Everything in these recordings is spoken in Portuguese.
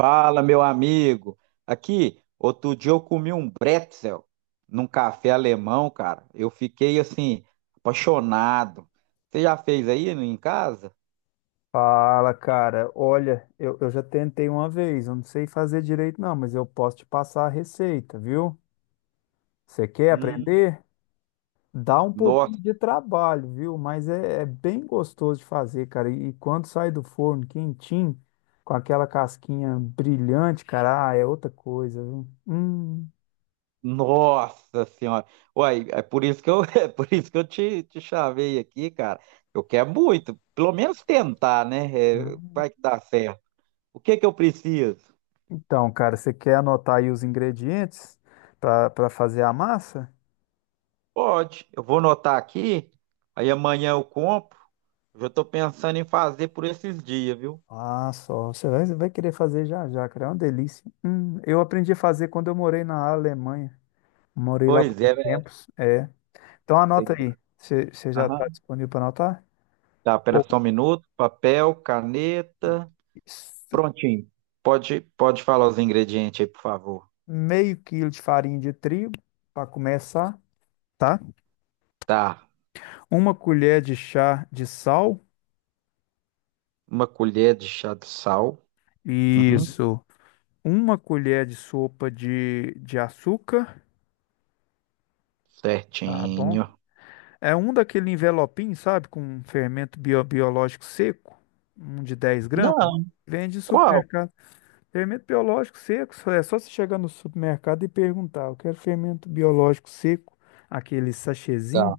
Fala, meu amigo. Aqui, outro dia eu comi um bretzel num café alemão, cara. Eu fiquei assim, apaixonado. Você já fez aí em casa? Fala, cara. Olha, eu já tentei uma vez, eu não sei fazer direito, não, mas eu posso te passar a receita, viu? Você quer Hum, aprender? Dá um pouquinho nossa, de trabalho, viu? Mas é bem gostoso de fazer, cara. E quando sai do forno quentinho, com aquela casquinha brilhante, cara, ah, é outra coisa, viu? Hum. nossa senhora. Uai, é por isso que é por isso que eu te chavei aqui, cara. Eu quero muito, pelo menos tentar, né? É, vai que dá certo. O que que eu preciso? Então, cara, você quer anotar aí os ingredientes para fazer a massa? Pode, eu vou anotar aqui, aí amanhã eu compro. Eu já tô pensando em fazer por esses dias, viu? Ah, só. Você vai querer fazer já já, cara. É uma delícia. Eu aprendi a fazer quando eu morei na Alemanha. Morei lá por Pois é, uns velho. tempos. É. Então anota Tem- aí. Você já aham. está disponível para anotar? Tá, pera Pô. só um minuto. Papel, caneta. Isso. Prontinho. Pode falar os ingredientes aí, por favor. Meio quilo de farinha de trigo para começar, tá? Tá. Uma colher de chá de sal. Uma colher de chá de sal. Uhum. Isso. Uma colher de sopa de açúcar. Tá bom. Certinho. É um daquele envelopinho, sabe? Com fermento biológico seco. Um de 10 gramas. Não. Vende em Qual? supermercado. Fermento biológico seco, é só você chegar no supermercado e perguntar. Eu quero fermento biológico seco, aquele sachêzinho, Tá.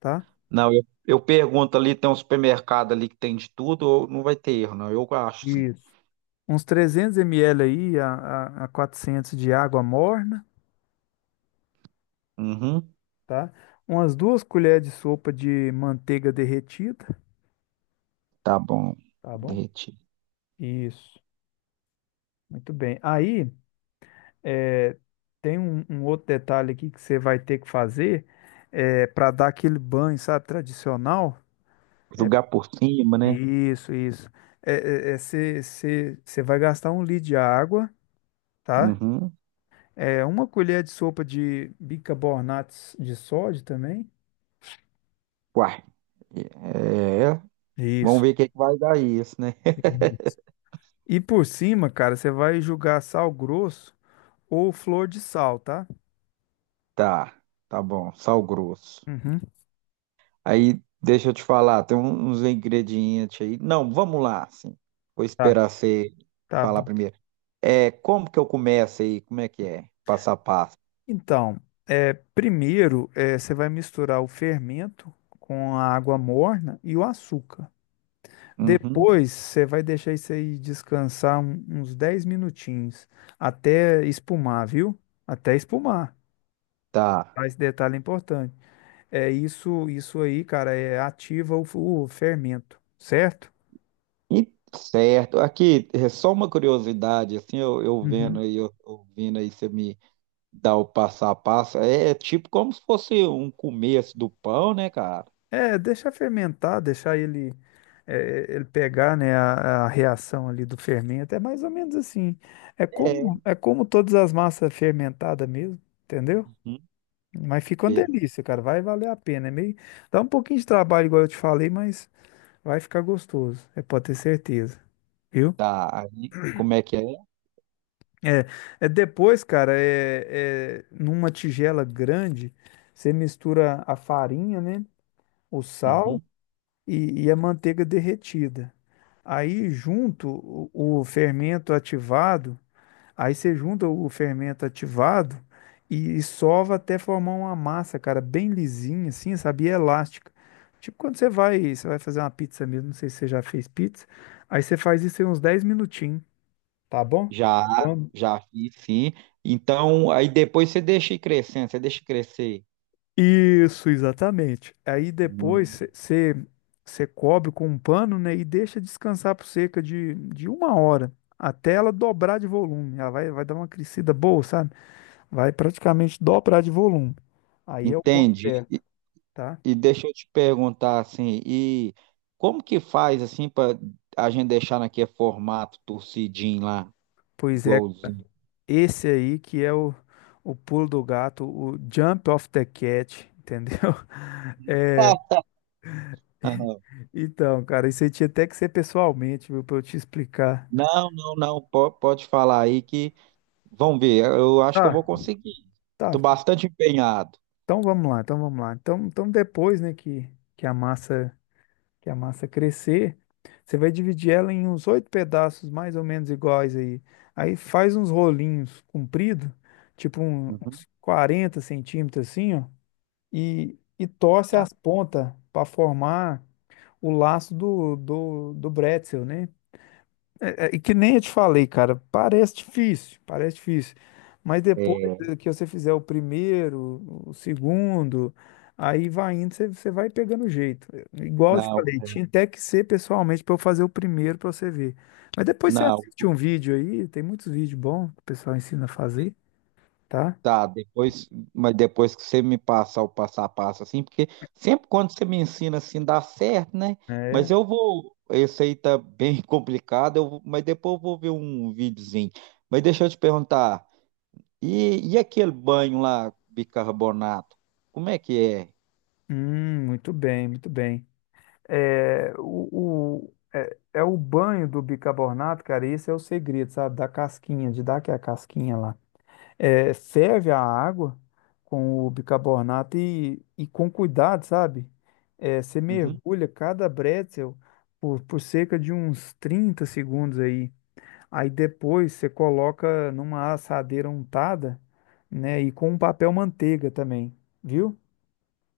tá? Não, eu pergunto ali, tem um supermercado ali que tem de tudo, ou não vai ter erro, não. Eu acho, sim. Isso. Uns 300 ml aí a 400 de água morna, Uhum. tá? Umas duas colheres de sopa de manteiga derretida, Tá bom. tá bom? Derretido. Isso. Muito bem. Aí, é, tem um outro detalhe aqui que você vai ter que fazer é, para dar aquele banho, sabe, tradicional. é. Jogar por cima, né? Isso. É, você vai gastar 1 litro de água, tá? Uhum. É uma colher de sopa de bicarbonato de sódio também. Uai. É, vamos Isso. ver o que que vai dar isso, né? Uhum. E por cima, cara, você vai jogar sal grosso ou flor de sal, tá? Tá, tá bom, sal grosso. Uhum. Aí, deixa eu te falar, tem uns ingredientes aí. Não, vamos lá, assim. Vou Tá. esperar você Tá falar bom. primeiro. É, como que eu começo aí? Como é que é? Passo a passo. Então, é, primeiro, é você vai misturar o fermento com a água morna e o açúcar. Uhum, Depois você vai deixar isso aí descansar uns 10 minutinhos até espumar, viu? Até espumar. tá. Tá? Esse detalhe é importante. É isso aí, cara, é ativa o, o fermento, certo? E, certo. Aqui, é só uma curiosidade, assim, eu vendo Uhum. aí, ouvindo aí você me dá o passo a passo. É, é tipo como se fosse um começo do pão, né, cara? É, deixa fermentar, deixar ele é, ele pegar, né, a reação ali do fermento. É mais ou menos assim. É. É como todas as massas fermentadas mesmo, entendeu? Uhum. Mas fica uma delícia, cara. Vai valer a pena. É meio... Dá um pouquinho de trabalho, igual eu te falei, mas vai ficar gostoso. É, pode ter certeza. Viu? Tá, aí como é que é? É, é depois, cara, é numa tigela grande, você mistura a farinha, né? O sal Uhum. e a manteiga derretida. Aí, junto, o fermento ativado Aí você junta o fermento ativado e sova até formar uma massa, cara, bem lisinha, assim, sabe? E é elástica. Tipo quando você vai fazer uma pizza mesmo, não sei se você já fez pizza. Aí você faz isso em uns 10 minutinhos, tá bom? Já, Vamos. já fiz, sim. Então, aí depois você deixa ir crescendo, você deixa crescer. Isso, exatamente. Aí depois Uhum. você cobre com um pano, né, e deixa descansar por cerca de 1 hora, até ela dobrar de volume. Ela vai, vai dar uma crescida boa, sabe? Vai praticamente dobrar de volume. Aí é o ponto Entende? certo, E, tá? e deixa eu te perguntar assim, e como que faz assim para a gente deixar naquele formato torcidinho lá, Pois é, igualzinho? esse aí que é o pulo do gato, o jump of the cat, entendeu? É, Ah, então, cara, isso aí tinha até que ser pessoalmente, viu, pra eu te explicar. não, não, não, pode falar aí que vamos ver, eu acho que eu Tá, vou conseguir. tá. Estou bastante empenhado. Então vamos lá, então vamos lá. Então, então depois, né, que, que a massa que a massa crescer, você vai dividir ela em uns oito pedaços mais ou menos iguais aí. Aí faz uns rolinhos compridos, tipo Uhum. uns 40 centímetros assim, ó, e torce Tá. as pontas para formar o laço do bretzel, né? E que nem eu te falei, cara, parece difícil, parece difícil. Mas depois É, que você fizer o primeiro, o segundo, aí vai indo, você vai pegando o jeito. É, igual eu te não, falei, tinha até que ser pessoalmente para eu fazer o primeiro para você ver. Mas depois você não. assiste um vídeo aí, tem muitos vídeos bons que o pessoal ensina a fazer, tá? Tá, depois, mas depois que você me passar o passo a passo, assim, porque sempre quando você me ensina assim dá certo, né? Mas É. eu vou, esse aí tá bem complicado, mas depois eu vou ver um videozinho. Mas deixa eu te perguntar, e aquele banho lá, bicarbonato, como é que é? Muito bem, muito bem. É, o, é, é o banho do bicarbonato, cara, esse é o segredo, sabe? Da casquinha, de dar aquela casquinha lá. É, ferve a água com o bicarbonato e com cuidado, sabe? É, você Uhum. mergulha cada bretzel por cerca de uns 30 segundos aí. Aí depois você coloca numa assadeira untada, né? E com um papel manteiga também, viu?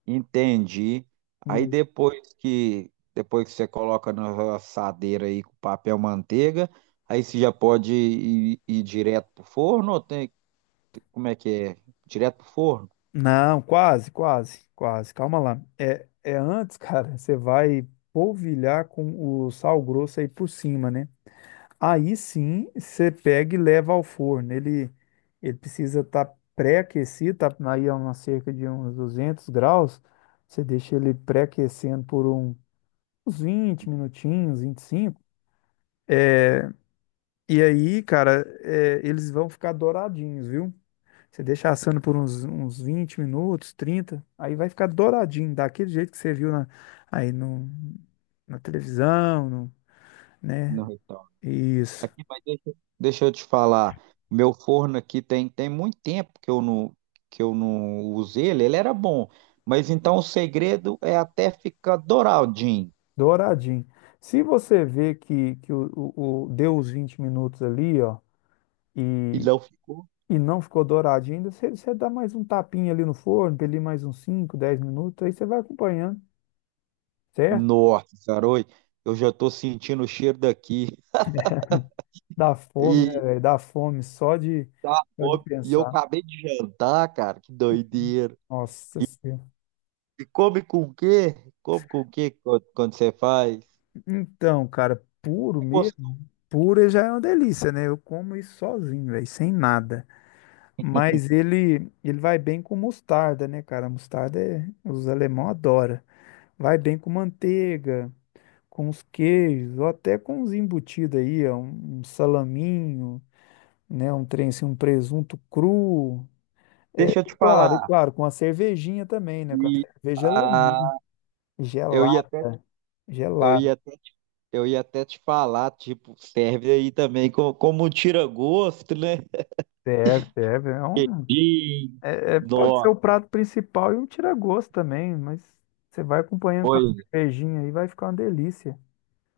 Entendi. Aí E- depois que você coloca na assadeira aí com papel manteiga, aí você já pode ir, ir direto pro forno ou tem como é que é? Direto pro forno? Não, quase. Calma lá. É antes, cara, você vai polvilhar com o sal grosso aí por cima, né? Aí sim, você pega e leva ao forno. Ele precisa estar pré-aquecido, tá aí a uma cerca de uns 200 graus. Você deixa ele pré-aquecendo por uns 20 minutinhos, 25. É, e aí, cara, é, eles vão ficar douradinhos, viu? Você deixa assando por uns 20 minutos, 30. Aí vai ficar douradinho, daquele jeito que você viu na, aí no, na televisão, no- né? No restaurante. Isso. Aqui, deixa eu te falar. Meu forno aqui tem muito tempo que eu não usei ele. Ele era bom. Mas então o segredo é até ficar douradinho. Douradinho. Se você vê que o, deu os 20 minutos ali, ó, E e, não ficou? e não ficou douradinho ainda, você dá mais um tapinha ali no forno, ali mais uns 5, 10 minutos, aí você vai acompanhando, certo? Nossa, garoto. Eu já tô sentindo o cheiro daqui. Dá fome, né, E, velho? Dá fome tá, só de bom, e eu pensar. acabei de jantar, cara. Que doideira. Nossa Senhora. E come com o quê? Come com o quê quando você faz? Então, cara, puro É mesmo. gostoso. Puro já é uma delícia, né? Eu como isso sozinho, velho, sem nada. Mas ele vai bem com mostarda, né, cara? Mostarda é, os alemão adoram. Vai bem com manteiga, com os queijos, ou até com os embutidos aí, ó, um salaminho, né? Um trem assim, um presunto cru. Deixa eu te E falar. claro, com a cervejinha também, né? Com a E, cerveja alemã, Eu ia até, gelada, eu ia gelada. até, eu ia até te falar, tipo, serve aí também como um tira-gosto, né? Serve, serve. É um, E pode ser nó, o prato principal e um tira-gosto também, mas você vai acompanhando com a pois é, cervejinha aí, vai ficar uma delícia.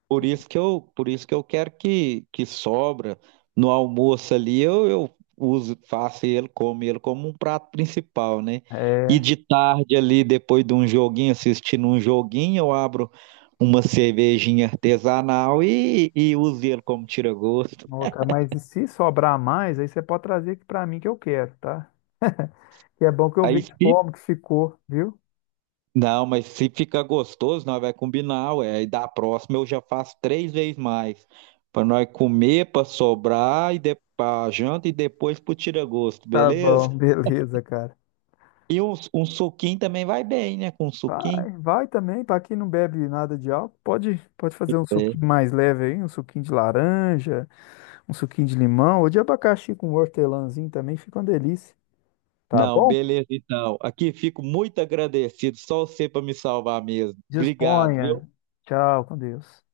por isso que por isso que eu quero que sobra no almoço ali, eu uso, faço ele como um prato principal, né? E de tarde ali, depois de um joguinho, assistindo um joguinho, eu abro uma cervejinha artesanal e uso ele como tira-gosto. Ó, cara, mas e se sobrar mais, aí você pode trazer aqui pra mim que eu quero, tá? Que é bom que eu Aí, vejo se como que ficou, viu? não, mas se ficar gostoso, nós vai combinar, ué. E da próxima eu já faço três vezes mais. Pra nós comer, pra sobrar, e de... pra janta e depois pro tira-gosto, Tá beleza? bom, beleza, cara. E um suquinho também vai bem, né? Com um suquinho. Vai, vai também, para quem não bebe nada de álcool, pode fazer um É. suquinho mais leve aí, um suquinho de laranja, um suquinho de limão, ou de abacaxi com hortelãzinho também, fica uma delícia. Tá Não, bom? beleza então. Aqui fico muito agradecido, só você pra me salvar mesmo. Obrigado, viu? Disponha. Tchau, com Deus.